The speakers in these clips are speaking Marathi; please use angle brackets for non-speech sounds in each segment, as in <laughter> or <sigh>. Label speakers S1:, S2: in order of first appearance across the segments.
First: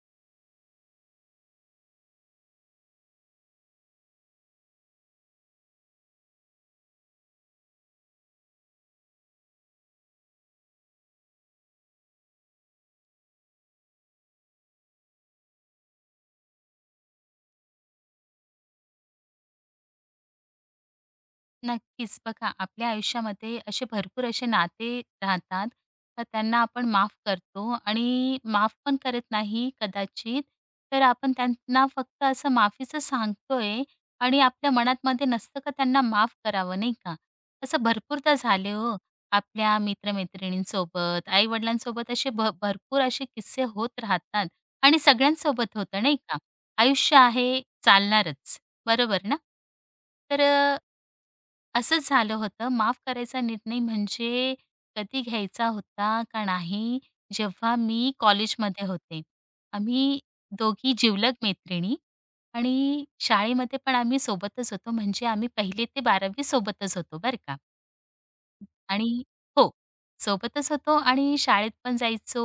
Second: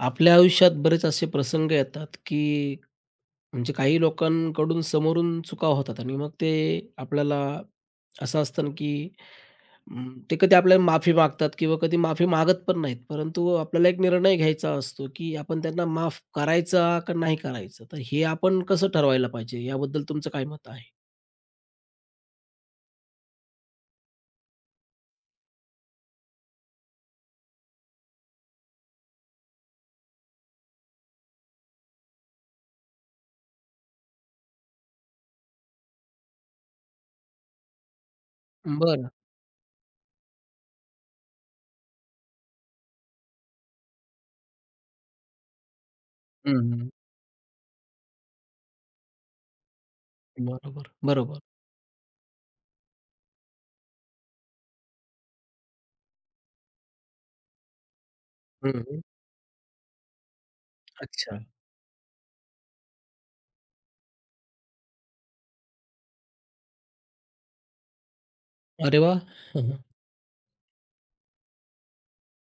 S1: आपल्या आयुष्यात बरेच असे प्रसंग येतात, की म्हणजे काही लोकांकडून समोरून चुका होतात आणि मग ते आपल्याला असं असतं ना, की ते कधी आपल्याला माफी मागतात किंवा कधी माफी मागत पण नाहीत. परंतु आपल्याला एक निर्णय घ्यायचा असतो, की आपण त्यांना माफ करायचा का नाही करायचं? तर हे आपण कसं ठरवायला पाहिजे? याबद्दल तुमचं काय मत आहे?
S2: नक्कीच. बघा, आपल्या आयुष्यामध्ये असे भरपूर असे नाते राहतात. तर त्यांना आपण माफ करतो आणि माफ पण करत नाही कदाचित. तर आपण त्यांना फक्त असं माफीचं सांगतोय आणि आपल्या मनातमध्ये नसतं का त्यांना माफ करावं, नाही का? असं भरपूरदा झाले हो.
S1: बरं.
S2: आपल्या मित्र-मैत्रिणींसोबत, आई असे भरपूर असे किस्से होत राहतात आणि सगळ्यांसोबत होतं, नाही का?
S1: हं,
S2: आयुष्य आहे चालणारच, बरोबर ना? तर
S1: बरोबर. बरोबर.
S2: असंच झालं होतं. माफ करायचा निर्णय म्हणजे कधी घ्यायचा होता का नाही, जेव्हा मी कॉलेजमध्ये
S1: हं,
S2: होते. आम्ही दोघी जिवलग
S1: अच्छा.
S2: मैत्रिणी आणि शाळेमध्ये पण आम्ही सोबतच होतो. म्हणजे आम्ही 1 ते 12वी सोबतच होतो बरं का.
S1: अरे वाह!
S2: आणि हो,
S1: <laughs>
S2: सोबतच होतो आणि शाळेत पण जायचो,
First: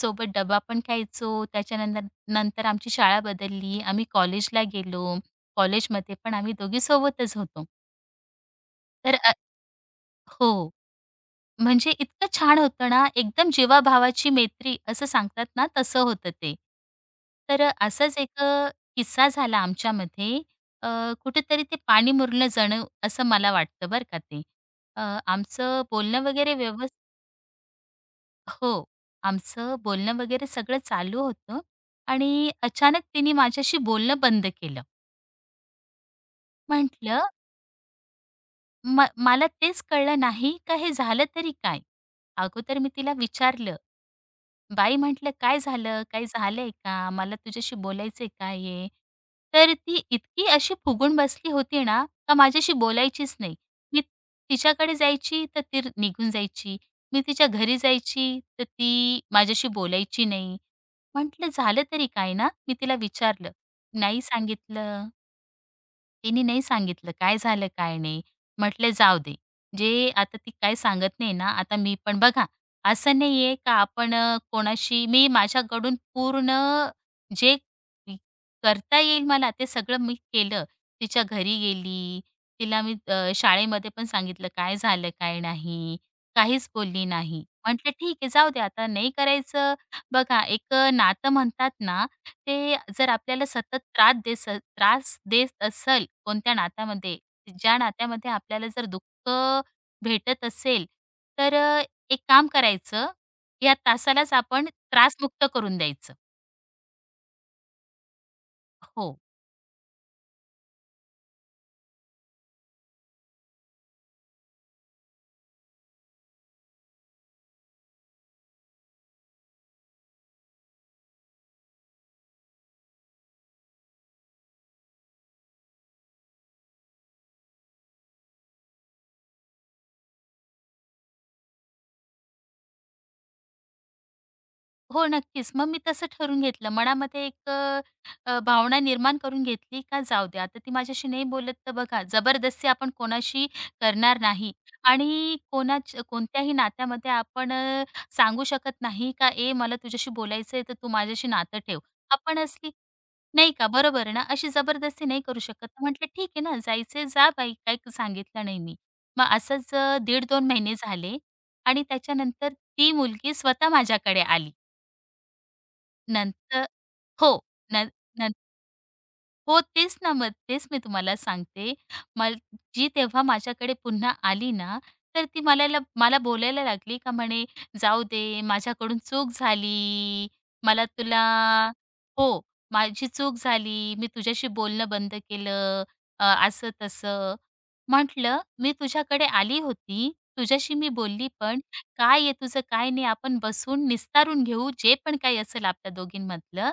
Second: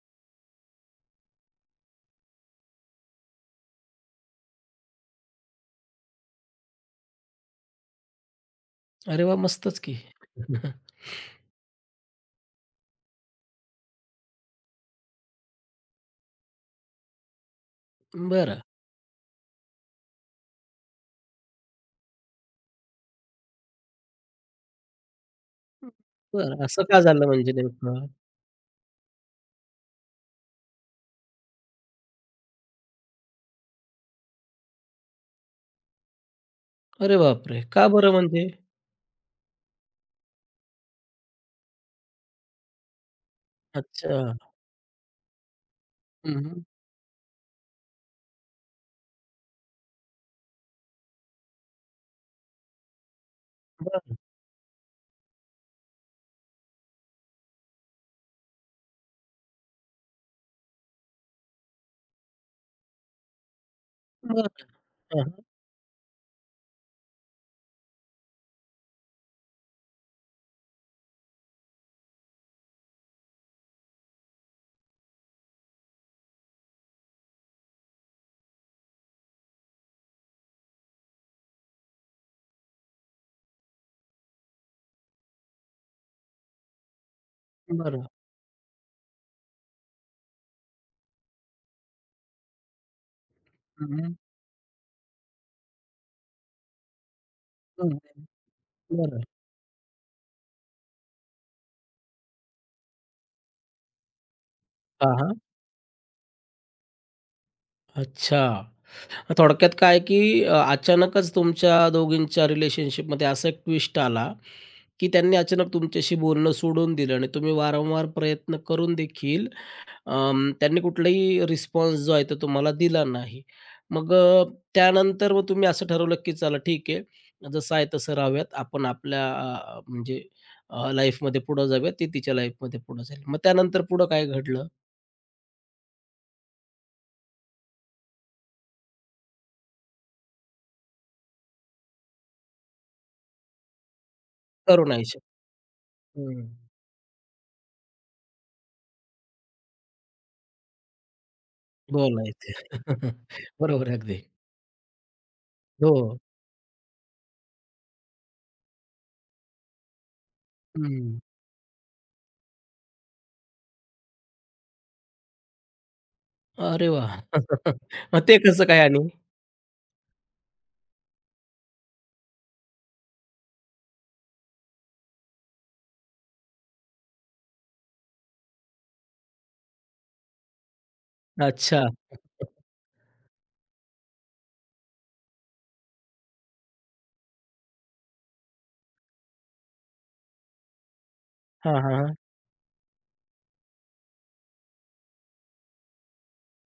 S2: सोबत डबा पण खायचो. नंतर आमची शाळा बदलली. आम्ही कॉलेजला गेलो. कॉलेजमध्ये पण आम्ही दोघी सोबतच होतो. तर
S1: अरे
S2: अ
S1: वाह! मस्तच की.
S2: हो.
S1: <laughs>
S2: म्हणजे इतकं छान होतं ना, एकदम जीवाभावाची मैत्री असं सांगतात ना, तसं होतं ते. असाच एक
S1: बरं.
S2: किस्सा झाला आमच्यामध्ये. अ, कुठेतरी ते पाणी मुरलं जणू असं मला वाटतं बरं का ते. अ, आमचं बोलणं वगैरे
S1: बरं, असं
S2: व्यवस्
S1: का झालं म्हणजे नेमकं?
S2: हो, आमचं बोलणं वगैरे सगळं चालू होतं आणि अचानक तिने माझ्याशी बोलणं बंद केलं.
S1: अरे
S2: म्हटलं
S1: बापरे! का बरं म्हणजे?
S2: मला तेच कळलं नाही का हे झालं तरी काय? अगोदर मी तिला विचारलं.
S1: अच्छा.
S2: "बाई," म्हटलं, "काय झालं? काही
S1: हं, हं.
S2: झालंय का? मला तुझ्याशी बोलायचंय काय आहे?" तर ती इतकी अशी फुगून बसली होती ना, का माझ्याशी बोलायचीच नाही. मी
S1: बरं,
S2: तिच्याकडे जायची तर ती निघून जायची. मी तिच्या घरी जायची तर ती माझ्याशी बोलायची नाही. म्हटलं, "झालं तरी काय ना?" मी तिला विचारलं. "नाही
S1: बरं.
S2: सांगितलं."
S1: हां, हां.
S2: तिने नाही सांगितलं काय झालं काय नाही. म्हटले जाऊ दे. जे आता ती काय सांगत नाही ना, आता मी पण बघा असं नाहीये का आपण कोणाशी मी माझ्याकडून पूर्ण जे इ करता येईल मला ते सगळं मी केलं. तिच्या घरी गेली, तिला मी शाळेमध्ये पण सांगितलं काय झालं, काय नाही. काहीच बोलली नाही. म्हटलं
S1: बरं.
S2: ठीक आहे जाऊ दे आता नाही करायचं. बघा एक नातं म्हणतात ना ते जर आपल्याला सतत
S1: हं, हं.
S2: त्रास देस स त्रास देत असेल कोणत्या नात्यामध्ये, ज्या
S1: हं, हं.
S2: नात्यामध्ये आपल्याला जर
S1: बरं.
S2: दुःख भेटत असेल, तर अ, एक काम करायचं, या तासालाच आपण
S1: हां, हां.
S2: त्रासमुक्त करून द्यायचं.
S1: अच्छा.
S2: हो.
S1: मग थोडक्यात काय की अचानकच तुमच्या दोघींच्या रिलेशनशिपमध्ये असा एक ट्विस्ट आला, की त्यांनी अचानक तुमच्याशी बोलणं सोडून दिलं आणि तुम्ही वारंवार प्रयत्न करून देखील त्यांनी कुठलाही रिस्पॉन्स जो आहे तो तुम्हाला दिला नाही. मग त्यानंतर मग तुम्ही असं ठरवलं की चला ठीक आहे, जसं आहे तसं राहूयात. आपण आपल्या म्हणजे लाईफमध्ये पुढं जाऊयात. ती तिच्या लाईफमध्ये पुढं जाईल. मग त्यानंतर पुढं काय घडलं?
S2: हो, नक्कीच. मग मी तसं ठरवून घेतलं. मनामध्ये एक अ, अ, भावना निर्माण करून घेतली का जाऊ दे, आता ती माझ्याशी नाही बोलत तर बघा, जबरदस्ती आपण कोणाशी करणार नाही
S1: तरुण आयुष्य.
S2: आणि कोणत्याही नात्यामध्ये आपण सांगू शकत नाही का, "ए, मला तुझ्याशी बोलायचंय, तर तू माझ्याशी नातं ठेव." आपण
S1: बोलायचे.
S2: असली
S1: <laughs>
S2: नाही का,
S1: बरोबर आहे
S2: बरोबर आहे
S1: अगदी.
S2: ना? अशी जबरदस्ती नाही करू शकत.
S1: हो.
S2: म्हटलं, "ठीक आहे ना, जायचंय जा बाई." काही सांगितलं नाही मी. मग असंच 1.5-2 महिने झाले
S1: हं.
S2: आणि त्याच्यानंतर ती मुलगी स्वतः माझ्याकडे आली. नंतर
S1: अरे वाह!
S2: हो.
S1: <laughs>
S2: न
S1: मग
S2: न
S1: ते कसं काय आणि?
S2: हो, तेच ना, मग तेच मी तुम्हाला सांगते. मल जी तेव्हा माझ्याकडे पुन्हा आली ना, तर ती मला बोलायला लागली का म्हणे, "जाऊ दे, माझ्याकडून चूक झाली. मला तुला"
S1: अच्छा.
S2: हो, "माझी चूक झाली. मी तुझ्याशी बोलणं बंद केलं." असं-तसं. म्हटलं, "मी तुझ्याकडे आली होती, तुझ्याशी मी बोलली पण,
S1: हां, हां, हां.
S2: काय आहे तुझं, काय नाही, आपण बसून निस्तारून घेऊ, जे पण काही असेल आपल्या दोघींमधलं."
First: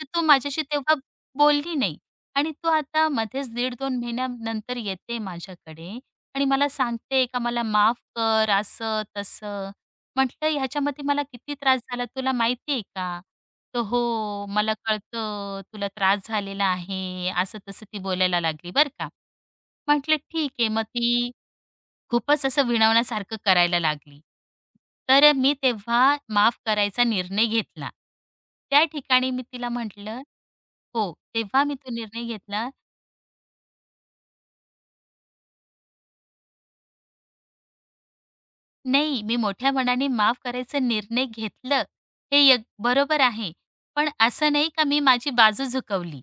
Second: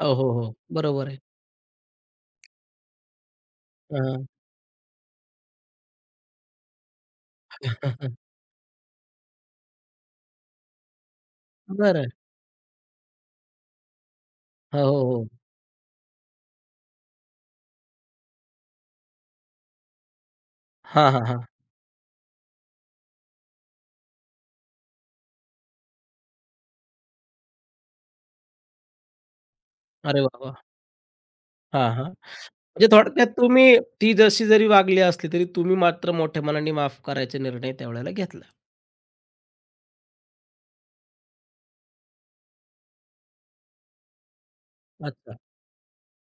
S2: तर
S1: हो,
S2: तू
S1: हो, हो.
S2: माझ्याशी तेव्हा
S1: बरोबर आहे.
S2: बोलली नाही आणि तू आता मध्येच 1.5-2
S1: हां.
S2: महिन्यानंतर येते माझ्याकडे आणि मला सांगते का मला माफ
S1: <laughs>
S2: कर, असं-तसं. म्हटलं, "ह्याच्यामध्ये मला किती त्रास झाला
S1: बरं.
S2: तुला माहिती आहे का?" तर "हो, मला
S1: हो, हो, हो.
S2: कळतं, तुला त्रास झालेला आहे." असं-तसं ती बोलायला लागली बरं का. म्हटलं ठीक आहे. मग
S1: हां, हां,
S2: ती
S1: हां.
S2: खूपच असं विनवण्यासारखं करायला लागली. तर मी तेव्हा माफ करायचा निर्णय घेतला. त्या ठिकाणी मी तिला
S1: अरे
S2: म्हटलं
S1: वाह, वाह!
S2: हो, तेव्हा मी
S1: हां,
S2: तो
S1: हां.
S2: निर्णय घेतला.
S1: म्हणजे थोडक्यात तुम्ही ती जशी जरी वागली असली, तरी तुम्ही मात्र मोठ्या मनाने माफ करायचा निर्णय त्यावेळेला घेतला.
S2: नाही, मी मोठ्या मनाने माफ करायचा निर्णय घेतलं, हे य बरोबर आहे. पण असं नाही का मी माझी
S1: अच्छा.
S2: बाजू झुकवली.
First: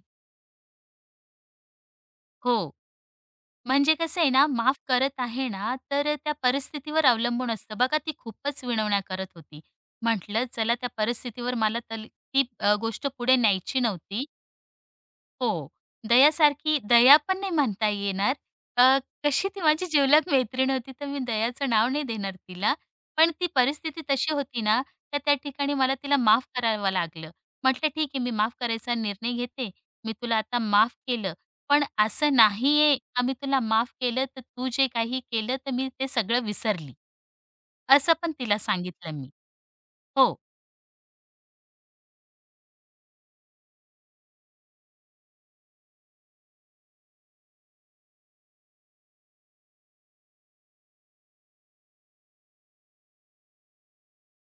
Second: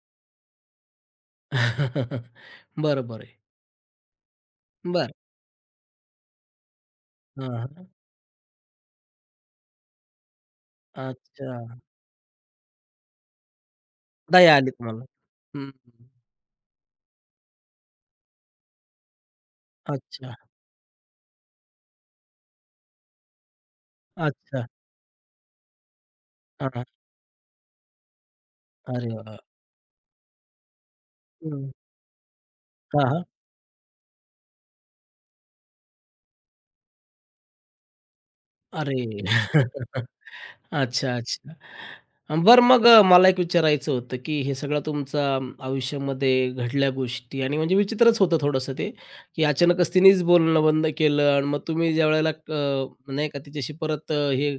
S1: <laughs>
S2: हो.
S1: बरोबर आहे.
S2: म्हणजे कसं आहे ना, माफ
S1: बर
S2: करत आहे ना, तर त्या परिस्थितीवर
S1: हां,
S2: अवलंबून असतं.
S1: हां.
S2: बघा ती खूपच विनवण्या करत होती. म्हटलं चला त्या परिस्थितीवर
S1: अच्छा.
S2: मला तल ती गोष्ट पुढे न्यायची नव्हती.
S1: दया आली तुम्हाला. हं.
S2: हो. दयासारखी दया पण नाही म्हणता येणार. अ, कशी ती माझी जिवलग
S1: अच्छा.
S2: मैत्रीण होती, तर मी दयाचं नाव नाही देणार तिला. पण ती परिस्थिती तशी होती
S1: अच्छा.
S2: ना, तर त्या ठिकाणी मला तिला माफ
S1: हां, हां.
S2: करावं लागलं. म्हटलं, "ठीक आहे, मी माफ करायचा
S1: अरे
S2: निर्णय
S1: वाह!
S2: घेते. मी तुला आता माफ केलं.
S1: हं.
S2: पण असं नाहीये
S1: हां,
S2: का
S1: हां.
S2: मी तुला माफ केलं, तर तू जे काही केलं, तर मी ते सगळं विसरली." असं पण तिला
S1: अरे!
S2: सांगितलं मी.
S1: <laughs>
S2: हो.
S1: अच्छा, अच्छा. बरं मग मला एक विचारायचं होतं, की हे सगळं तुमचा आयुष्यामध्ये घडल्या गोष्टी आणि म्हणजे विचित्रच होतं थोडंसं ते, की अचानकच तिनेच बोलणं बंद केलं आणि मग तुम्ही ज्यावेळेला नाही का तिच्याशी परत हे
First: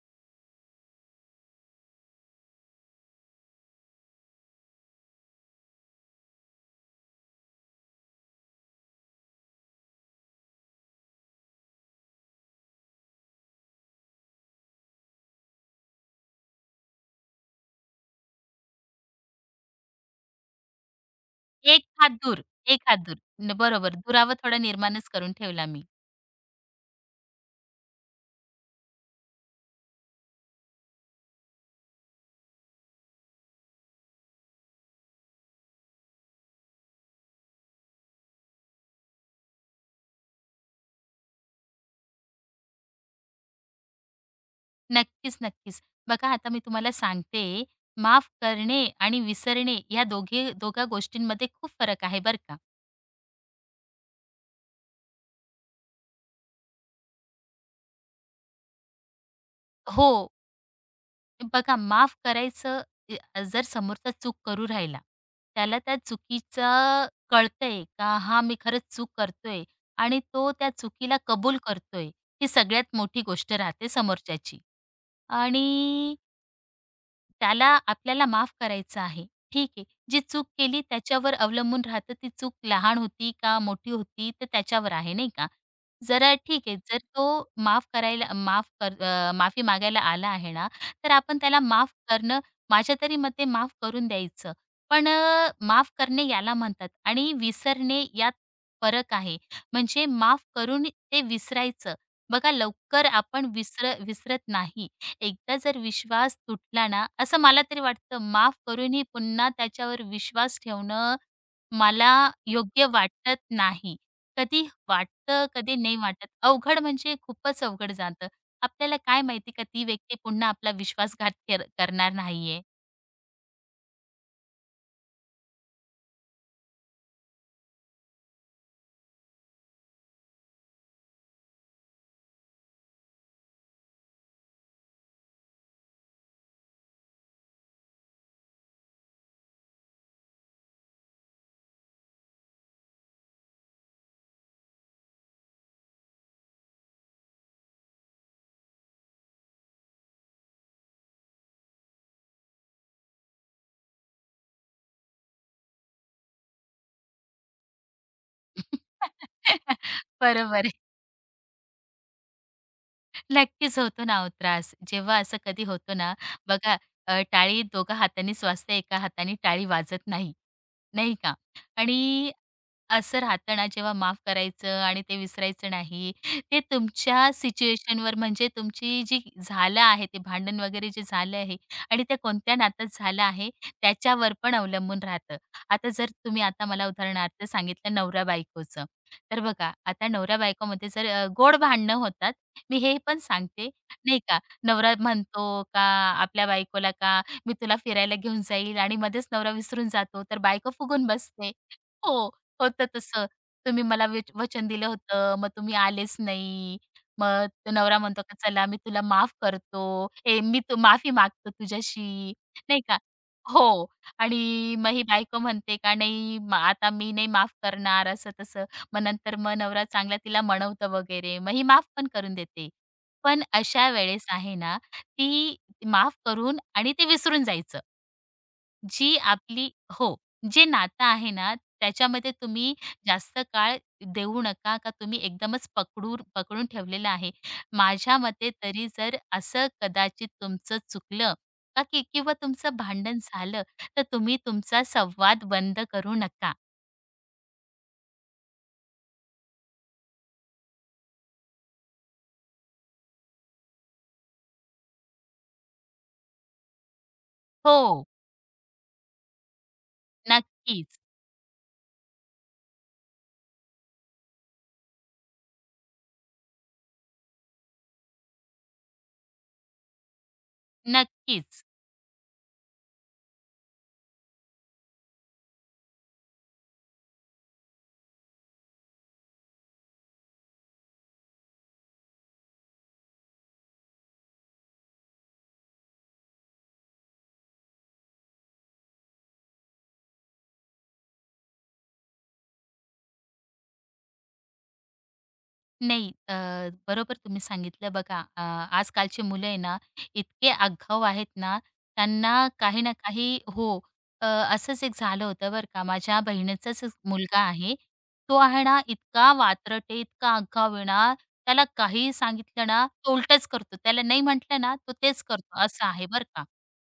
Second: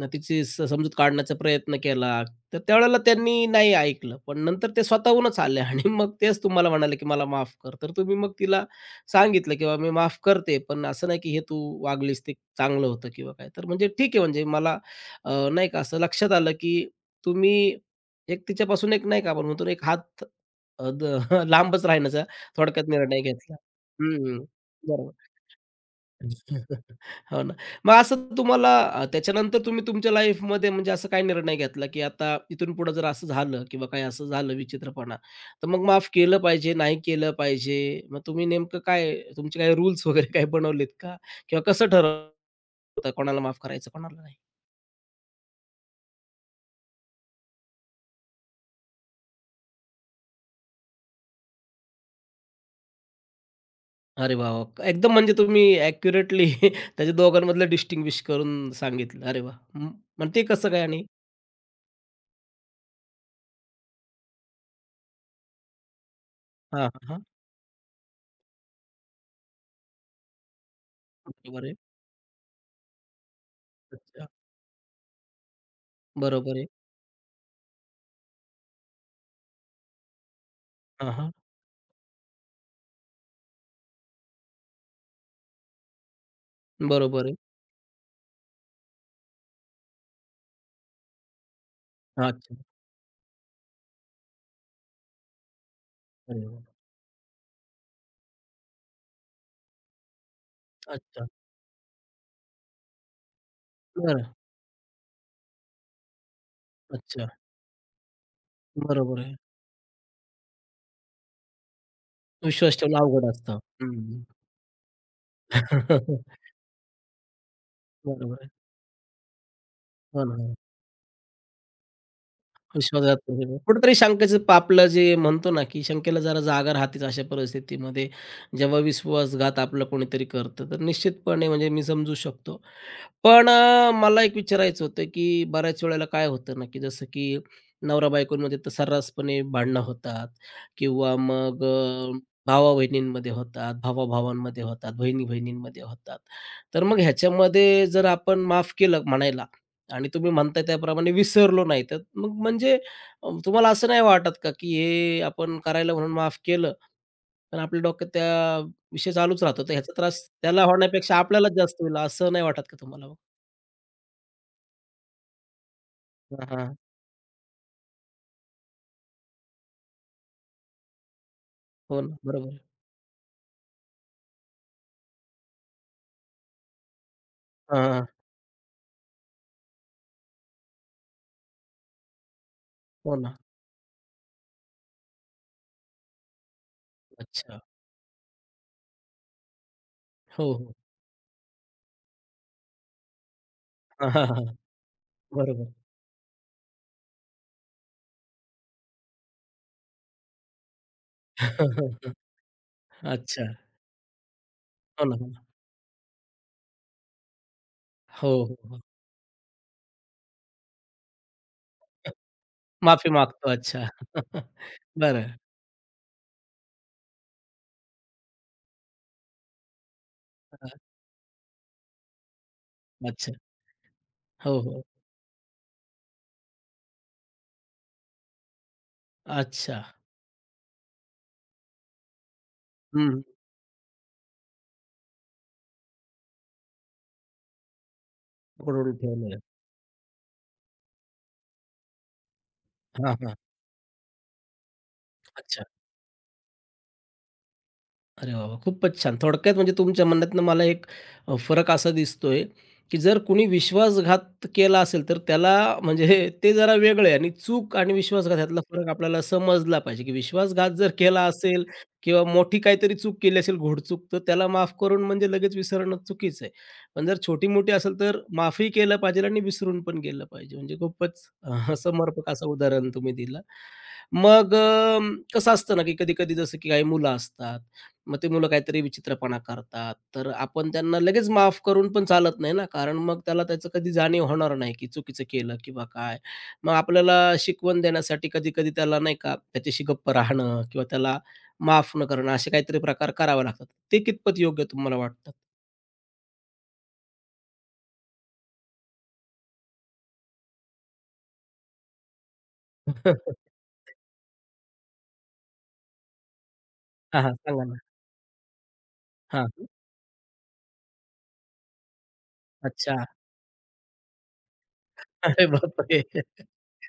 S1: तिची समजूत काढण्याचा प्रयत्न केला, तर त्यावेळेला त्यांनी नाही ऐकलं. पण नंतर ते स्वतःहूनच आले आणि मग तेच तुम्हाला म्हणाले, की "मला माफ कर." तर तुम्ही मग तिला सांगितलं किंवा मी माफ करते, पण असं नाही की हे तू वागलीस ते चांगलं होतं किंवा काय. तर म्हणजे ठीक आहे म्हणजे मला नाही का असं लक्षात आलं की तुम्ही एक तिच्यापासून एक नाही का आपण म्हणतो ना एक हात अ, द <laughs> लांबच
S2: एक हात
S1: राहण्याचा
S2: दूर, एक
S1: थोडक्यात
S2: हात दूर.
S1: निर्णय घेतला.
S2: बरोबर. दुरावा
S1: हं,
S2: थोडा निर्माणच
S1: बरोबर.
S2: करून ठेवला मी.
S1: <laughs> हो ना. मग असं तुम्हाला त्याच्यानंतर तुम्ही तुमच्या लाईफमध्ये म्हणजे असं काय निर्णय घेतला, की आता इथून पुढे जर असं झालं किंवा काही असं झालं विचित्रपणा, तर मग माफ केलं पाहिजे, नाही केलं पाहिजे? मग तुम्ही नेमकं काय तुमचे काही रूल्स वगैरे काही बनवलेत का? किंवा कसं ठरवता कोणाला माफ करायचं, कोणाला नाही?
S2: नक्कीच, नक्कीच. बघा आता मी तुम्हाला सांगते, माफ करणे आणि विसरणे या दोघा गोष्टींमध्ये खूप फरक आहे बरं का.
S1: अरे वाह! वाह! एकदम म्हणजे तुम्ही ॲक्युरेटली <laughs> त्याच्या दोघांमधलं डिस्टिंग्विश करून सांगितलं. अरे वाह!
S2: हो,
S1: मग ते कसं काय आणि?
S2: बघा माफ करायचं जर समोरचा चूक करू राहिला, त्याला त्या
S1: हां, हां,
S2: चुकीचं
S1: हां.
S2: कळतंय का हां, मी खरंच चूक करतोय आणि तो त्या चुकीला कबूल
S1: बरोबर आहे.
S2: करतोय, ही सगळ्यात मोठी गोष्ट राहते
S1: अच्छा.
S2: समोरच्याची. आणि
S1: बरोबर आहे.
S2: त्याला आपल्याला माफ करायचं आहे. ठीक आहे. जी चूक केली
S1: हां, हां.
S2: त्याच्यावर अवलंबून राहतं, ती चूक लहान होती का मोठी होती तर त्याच्यावर आहे नाही का. जरा ठीक आहे, जर
S1: बरोबर
S2: तो
S1: आहे.
S2: माफ करायला माफ कर अ, माफी मागायला आला आहे ना, तर आपण त्याला माफ करणं
S1: अच्छा.
S2: माझ्या तरी मते माफ करून द्यायचं. पण माफ करणे
S1: अरे
S2: याला
S1: वाह!
S2: म्हणतात आणि विसरणे यात फरक आहे. म्हणजे माफ करून ते
S1: अच्छा.
S2: विसरायचं. बघा लवकर आपण
S1: बरं.
S2: विसरत नाही. एकदा जर विश्वास तुटला ना,
S1: अच्छा.
S2: असं मला तरी वाटतं माफ करूनही
S1: बरोबर आहे.
S2: पुन्हा त्याच्यावर विश्वास ठेवणं मला
S1: विश्वास
S2: योग्य
S1: ठेवणं अवघड
S2: वाटत
S1: असतं.
S2: नाही.
S1: हं.
S2: कधी वाटतं, कधी नाही
S1: <laughs>
S2: वाटत. अवघड म्हणजे खूपच अवघड जातं.
S1: बरोबर आहे.
S2: आपल्याला काय माहिती का ती व्यक्ती
S1: हो ना. हो
S2: पुन्हा
S1: ना.
S2: आपला विश्वासघात करणार नाहीये.
S1: विश्वासघात केलेला. <unintelligible> कुठेतरी शंकेचं आपलं जे म्हणतो ना, की शंकेला जरा जागा राहतेच अशा परिस्थितीमध्ये. जेव्हा विश्वासघात आपलं कोणीतरी करतं, तर निश्चितपणे म्हणजे मी समजू शकतो. पण मला एक विचारायचं होतं, की बऱ्याच वेळेला काय होतं ना, की जसं की नवरा-बायकोंमध्ये तर सर्रासपणे भांडणं होतात किंवा मग भावा-बहिणींमध्ये होतात, भावा-भावांमध्ये होतात, बहिणी-बहिणींमध्ये होतात. तर मग ह्याच्यामध्ये जर आपण माफ केलं म्हणायला आणि तुम्ही म्हणताय त्याप्रमाणे विसरलो नाही, तर मग म्हणजे तुम्हाला असं नाही वाटत का, की हे आपण करायला म्हणून माफ केलं, पण आपल्या डोक्यात त्या विषय चालूच राहतो. तर ह्याचा
S2: <laughs>
S1: त्रास त्याला
S2: बरोबर आहे.
S1: होण्यापेक्षा आपल्यालाच जास्त होईल, असं नाही वाटत का तुम्हाला
S2: नक्कीच होतो ना, अहो त्रास. जेव्हा असं कधी होतो ना,
S1: हां, हां.
S2: बघा टाळी दोघा हातांनीच वाजते, एका हाताने टाळी वाजत नाही. नाही का?
S1: हो ना.
S2: आणि
S1: बरोबर.
S2: असं राहतं ना, जेव्हा माफ करायचं आणि ते विसरायचं नाही. ते तुमच्या
S1: हां, हां.
S2: सिच्युएशनवर म्हणजे तुमची जी झालं आहे, ते भांडण वगैरे जे झालं आहे आणि ते कोणत्या नात्यात
S1: हो
S2: झालं
S1: ना.
S2: आहे, त्याच्यावर पण अवलंबून राहतं. आता जर तुम्ही आता मला उदाहरणार्थ
S1: अच्छा.
S2: सांगितलं नवरा-बायकोचं. तर बघा, आता
S1: हो, हो.
S2: नवरा-बायकोमध्ये जर गोड भांडणं होतात, मी हे पण सांगते,
S1: हां,
S2: नाही
S1: हां,
S2: का?
S1: हां.
S2: नवरा म्हणतो
S1: बरोबर.
S2: का आपल्या बायकोला का मी तुला फिरायला घेऊन जाईल आणि मध्येच नवरा विसरून जातो, तर बायको फुगून बसते. हो,
S1: <laughs>
S2: होतं तसं.
S1: अच्छा.
S2: तुम्ही मला वचन दिलं
S1: हो ना, हो
S2: होतं,
S1: ना.
S2: मग तुम्ही आलेच नाही. मग तो नवरा म्हणतो
S1: हो,
S2: का
S1: हो,
S2: "चला मी
S1: हो.
S2: तुला माफ करतो. ए मी तू माफी मागतो तुझ्याशी." नाही का?
S1: माफी मागतो. अच्छा.
S2: हो.
S1: <laughs>
S2: आणि मग ही
S1: बरं.
S2: बायको म्हणते का "नाही म आता मी नाही माफ करणार." असं-तसं. मग नवरा चांगला तिला
S1: हां.
S2: म्हणवतो वगैरे. मग ही माफ पण करून देते.
S1: अच्छा.
S2: पण अशा वेळेस आहे
S1: हो,
S2: ना,
S1: हो.
S2: ती माफ करून आणि ते विसरून जायचं. जी आपली
S1: अच्छा.
S2: हो, जे नातं आहे ना, त्याच्यामध्ये तुम्ही
S1: हं.
S2: जास्त काळ देऊ नका का तुम्ही एकदमच पकडून पकडून ठेवलेलं आहे. माझ्या मते तरी
S1: पकडून
S2: जर
S1: ठेवलंय.
S2: असं कदाचित तुमचं चुकलं का की किंवा तुमचं
S1: हां,
S2: भांडण
S1: हां.
S2: झालं, तर तुम्ही तुमचा संवाद
S1: अच्छा.
S2: बंद करू नका.
S1: अरे वाह, वाह! खूपच छान. थोडक्यात म्हणजे तुमच्या म्हणण्यातनं मला एक फरक असा दिसतोय, की जर कुणी विश्वासघात केला असेल, तर त्याला म्हणजे ते जरा वेगळं आहे आणि चूक आणि
S2: हो,
S1: विश्वासघात ह्यातला फरक आपल्याला समजला पाहिजे, की विश्वासघात जर
S2: नक्कीच,
S1: केला असेल किंवा मोठी काहीतरी चूक केली असेल, घोडचूक, तर त्याला माफ करून म्हणजे लगेच विसरणं चुकीचं आहे. पण जर छोटी-मोठी असेल, तर माफही केलं पाहिजे आणि विसरून पण गेलं पाहिजे. म्हणजे खूपच
S2: नक्कीच.
S1: समर्पक असं उदाहरण तुम्ही दिलं. मग कसं असतं ना, की कधी-कधी जसं की काही मुलं असतात मग ते मुलं काहीतरी विचित्रपणा करतात. तर आपण त्यांना लगेच माफ करून पण चालत नाही ना, कारण मग त्याला त्याचं कधी जाणीव होणार नाही, की चुकीचं केलं किंवा काय. मग आपल्याला शिकवण देण्यासाठी कधी-कधी त्याला नाही का त्याच्याशी गप्प राहणं किंवा त्याला माफ न करणं असे काहीतरी प्रकार करावे लागतात. ते कितपत योग्य तुम्हाला वाटतात?
S2: नाही. बरोबर तुम्ही सांगितलं बघा. आजकालची मुलं आहे ना, इतके आगाऊ आहेत ना, त्यांना काही ना काही
S1: <laughs>
S2: हो. असंच एक झालं होतं बरं का. माझ्या बहिणीचाच एक
S1: हां, हां.
S2: मुलगा
S1: सांगा
S2: आहे.
S1: ना.
S2: तो आहे ना, इतका
S1: हां.
S2: वात्रट आहे, इतका आगाऊ आहे ना, त्याला काहीही सांगितलं ना,
S1: अच्छा.
S2: तो उलटंच करतो. त्याला नाही म्हटलं ना, तो तेच
S1: अरे
S2: करतो. असं
S1: बापरे!
S2: आहे बरं का.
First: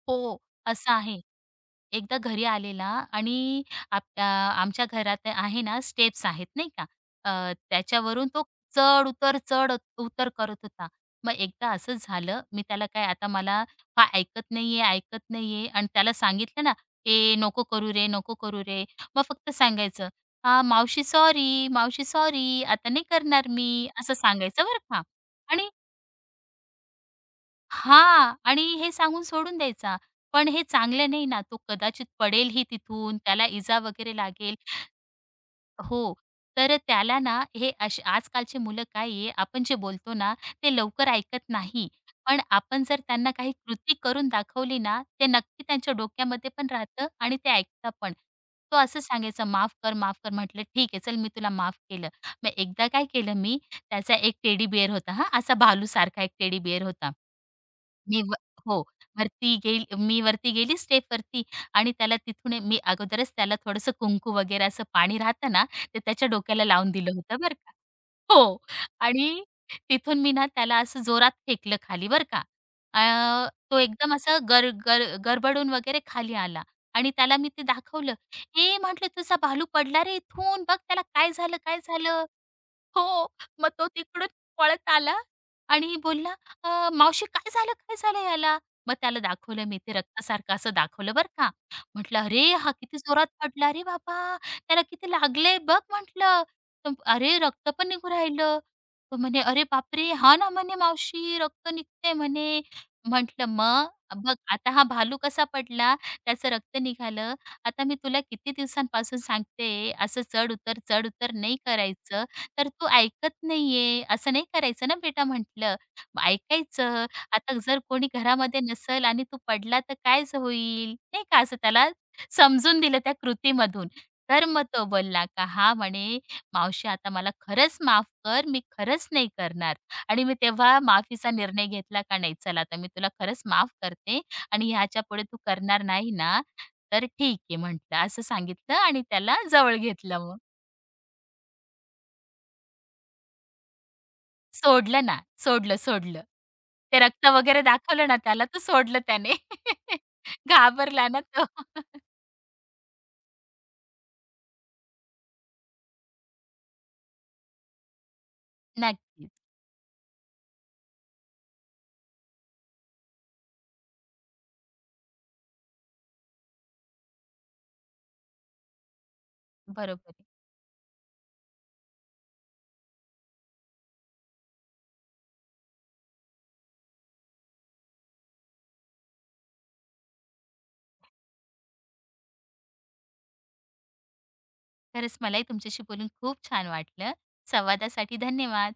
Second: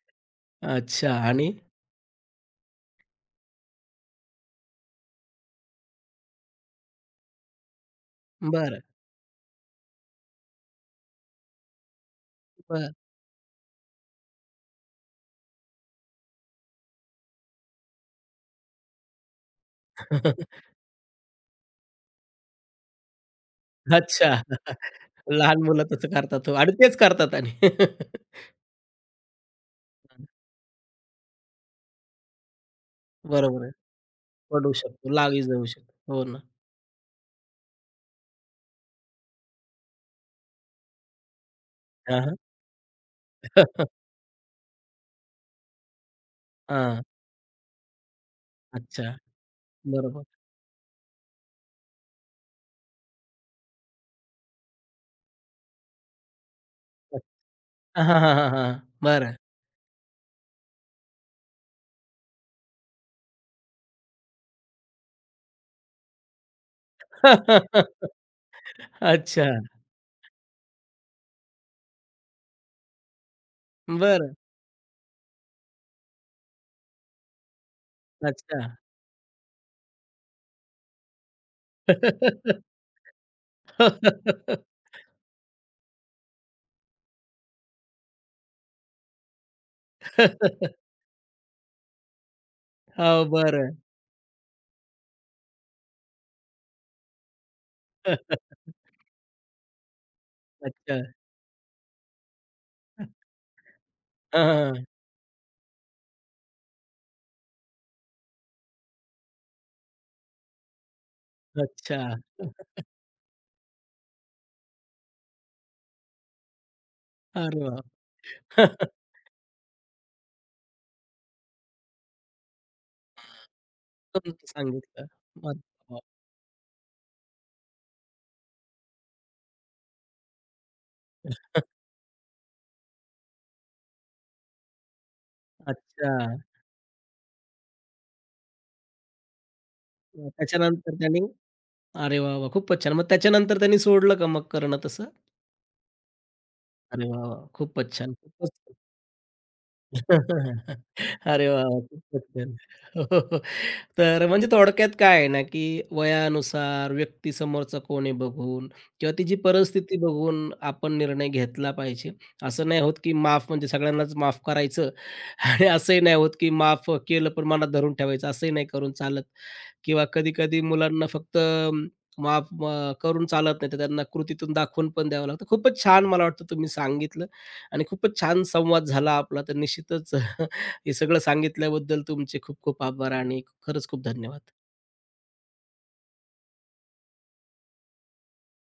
S2: हो, असं
S1: अच्छा
S2: आहे.
S1: आणि?
S2: एकदा घरी आलेला आणि आमच्या घरात आहे ना, स्टेप्स आहेत नाही का. त्याच्यावरून तो
S1: बरं,
S2: चढ-उतर, चढ-उतर करत होता. मग एकदा असं झालं, मी त्याला
S1: बरं.
S2: काय आता मला हा ऐकत नाहीये, ऐकत नाहीये आणि त्याला सांगितलं ना, "ए नको करू रे, नको करू रे." मग फक्त सांगायचं, "हां,
S1: <laughs>
S2: मावशी सॉरी, मावशी सॉरी, आता नाही करणार मी." असं
S1: अच्छा.
S2: सांगायचं बरं का.
S1: लहान
S2: आणि
S1: मुलं तसं करतात हो आणि तेच करतात आणि.
S2: हां,
S1: <laughs>
S2: आणि हे सांगून सोडून द्यायचा. पण हे चांगलं नाही ना, तो कदाचित पडेलही तिथून, त्याला
S1: बरोबर
S2: इजा वगैरे लागेल.
S1: पडू शकतो, लागही जाऊ शकतो.
S2: हो.
S1: हो ना.
S2: तर त्याला ना हे असे आजकालची मुलं काय आहे, आपण जे बोलतो ना, ते लवकर ऐकत नाही.
S1: हां, हां.
S2: पण आपण जर त्यांना काही कृती
S1: <laughs>
S2: करून दाखवली ना, ते नक्की त्यांच्या डोक्यामध्ये पण
S1: हां,
S2: राहतं आणि ते ऐकता पण. तो असं
S1: अच्छा.
S2: सांगायचा, "माफ कर, माफ
S1: बरोबर.
S2: कर." म्हटलं, "ठीक आहे, चल मी तुला माफ केलं." मग एकदा काय केलं मी, त्याचा एक टेडी बिअर होता हां, असा भालूसारखा एक टेडी बिअर होता.
S1: हां, हां,
S2: मी व
S1: हां, हां,
S2: हो,
S1: हां. बरं.
S2: वरती गेली मी वरती गेली स्टेपवरती आणि त्याला तिथून आहे मी अगोदरच त्याला थोडंसं कुंकू वगैरे असं पाणी राहतं ना, ते त्याच्या डोक्याला लावून दिलं होतं बरं का.
S1: <laughs>
S2: हो आणि
S1: अच्छा.
S2: तिथून मी ना त्याला असं जोरात फेकलं खाली बरं का. तो एकदम
S1: बरं.
S2: असं गर गर गडबडून वगैरे खाली आला आणि त्याला मी ते दाखवलं.
S1: अच्छा.
S2: "ए," म्हटलं, "तुझा भालू पडला रे इथून. बघ त्याला काय झालं, काय झालं?" हो. मग तो तिकडून
S1: <laughs>
S2: पळत आला आणि बोलला, " मावशी काय झालं? काय झालं याला?" मग त्याला दाखवलं मी ते रक्तासारखं असं दाखवलं बरं का. म्हटलं, "अरे, हा किती
S1: हो,
S2: जोरात पडला
S1: बरं.
S2: अरे बाबा! त्याला किती लागलंय बघ," म्हटलं. तर "अरे, रक्त पण निघू
S1: <laughs>
S2: राहिलं." तो म्हणे, "अरे बापरे! हा ना," म्हणे,
S1: अच्छा.
S2: "मावशी रक्त निघतंय," म्हणे. म्हटलं, "मग बघ आता
S1: हां,
S2: हा भालू कसा पडला, त्याचं रक्त निघालं. आता मी तुला किती दिवसांपासून सांगते, असं चढ-उतर, चढ-उतर नाही
S1: अच्छा.
S2: करायचं. तर तू ऐकत नाहीये, असं नाही करायचं ना बेटा म्हटलं. ऐकायचं. आता
S1: अरे वाह!
S2: जर कोणी घरामध्ये
S1: समजून
S2: नसेल
S1: <laughs>
S2: आणि तू पडला तर काय होईल? नाही का असं त्याला समजून दिलं त्या कृतीमधून. तर मग तो
S1: सांगितलं.
S2: बोलला का
S1: मग
S2: "हां,"
S1: हो.
S2: म्हणे, "मावशी आता मला खरंच माफ कर, मी खरंच नाही करणार." आणि मी तेव्हा माफीचा निर्णय घेतला का नाही चला आता मी तुला खरंच माफ करते आणि ह्याच्यापुढे तू करणार
S1: अच्छा.
S2: नाही ना, तर ठीक आहे म्हटलं. असं सांगितलं आणि त्याला जवळ घेतलं
S1: मग
S2: मग.
S1: त्याच्यानंतर त्यांनी अरे वाह, वाह! खूपच छान. मग त्याच्यानंतर त्यांनी सोडलं का मग करणं तसं?
S2: सोडलं ना, सोडलं, सोडलं. ते
S1: अरे वाह,
S2: रक्त
S1: वाह!
S2: वगैरे
S1: खूपच
S2: दाखवलं
S1: छान.
S2: ना त्याला,
S1: खूपच
S2: तर
S1: छान.
S2: सोडलं त्याने. <laughs>
S1: <laughs>
S2: घाबरला ना तो.
S1: अरे वाह! वाह!
S2: <laughs>
S1: खूपच छान. <laughs> हो, हो, हो. तर म्हणजे थोडक्यात काय आहे ना, की वयानुसार, व्यक्ती समोरचा कोण आहे बघून किंवा
S2: नक्कीच.
S1: तिची परिस्थिती बघून आपण निर्णय घेतला पाहिजे. असं नाही होत, की माफ म्हणजे सगळ्यांनाच माफ करायचं <laughs> आणि असंही नाही होत, की माफ केलं पण मनात धरून ठेवायचं. असंही नाही करून चालत किंवा
S2: बरोबर आहे.
S1: कधी-कधी मुलांना फक्त माफ करून चालत नाही, तर त्यांना कृतीतून दाखवून पण द्यावं लागतं. खूपच छान मला वाटतं तुम्ही सांगितलं. आणि खूपच छान संवाद झाला आपला. तर निश्चितच <laughs> हे सगळं सांगितल्याबद्दल तुमचे खूप खूप आभार आणि खरंच खूप धन्यवाद.
S2: खरंच मलाही तुमच्याशी बोलून खूप छान वाटलं. संवादासाठी धन्यवाद.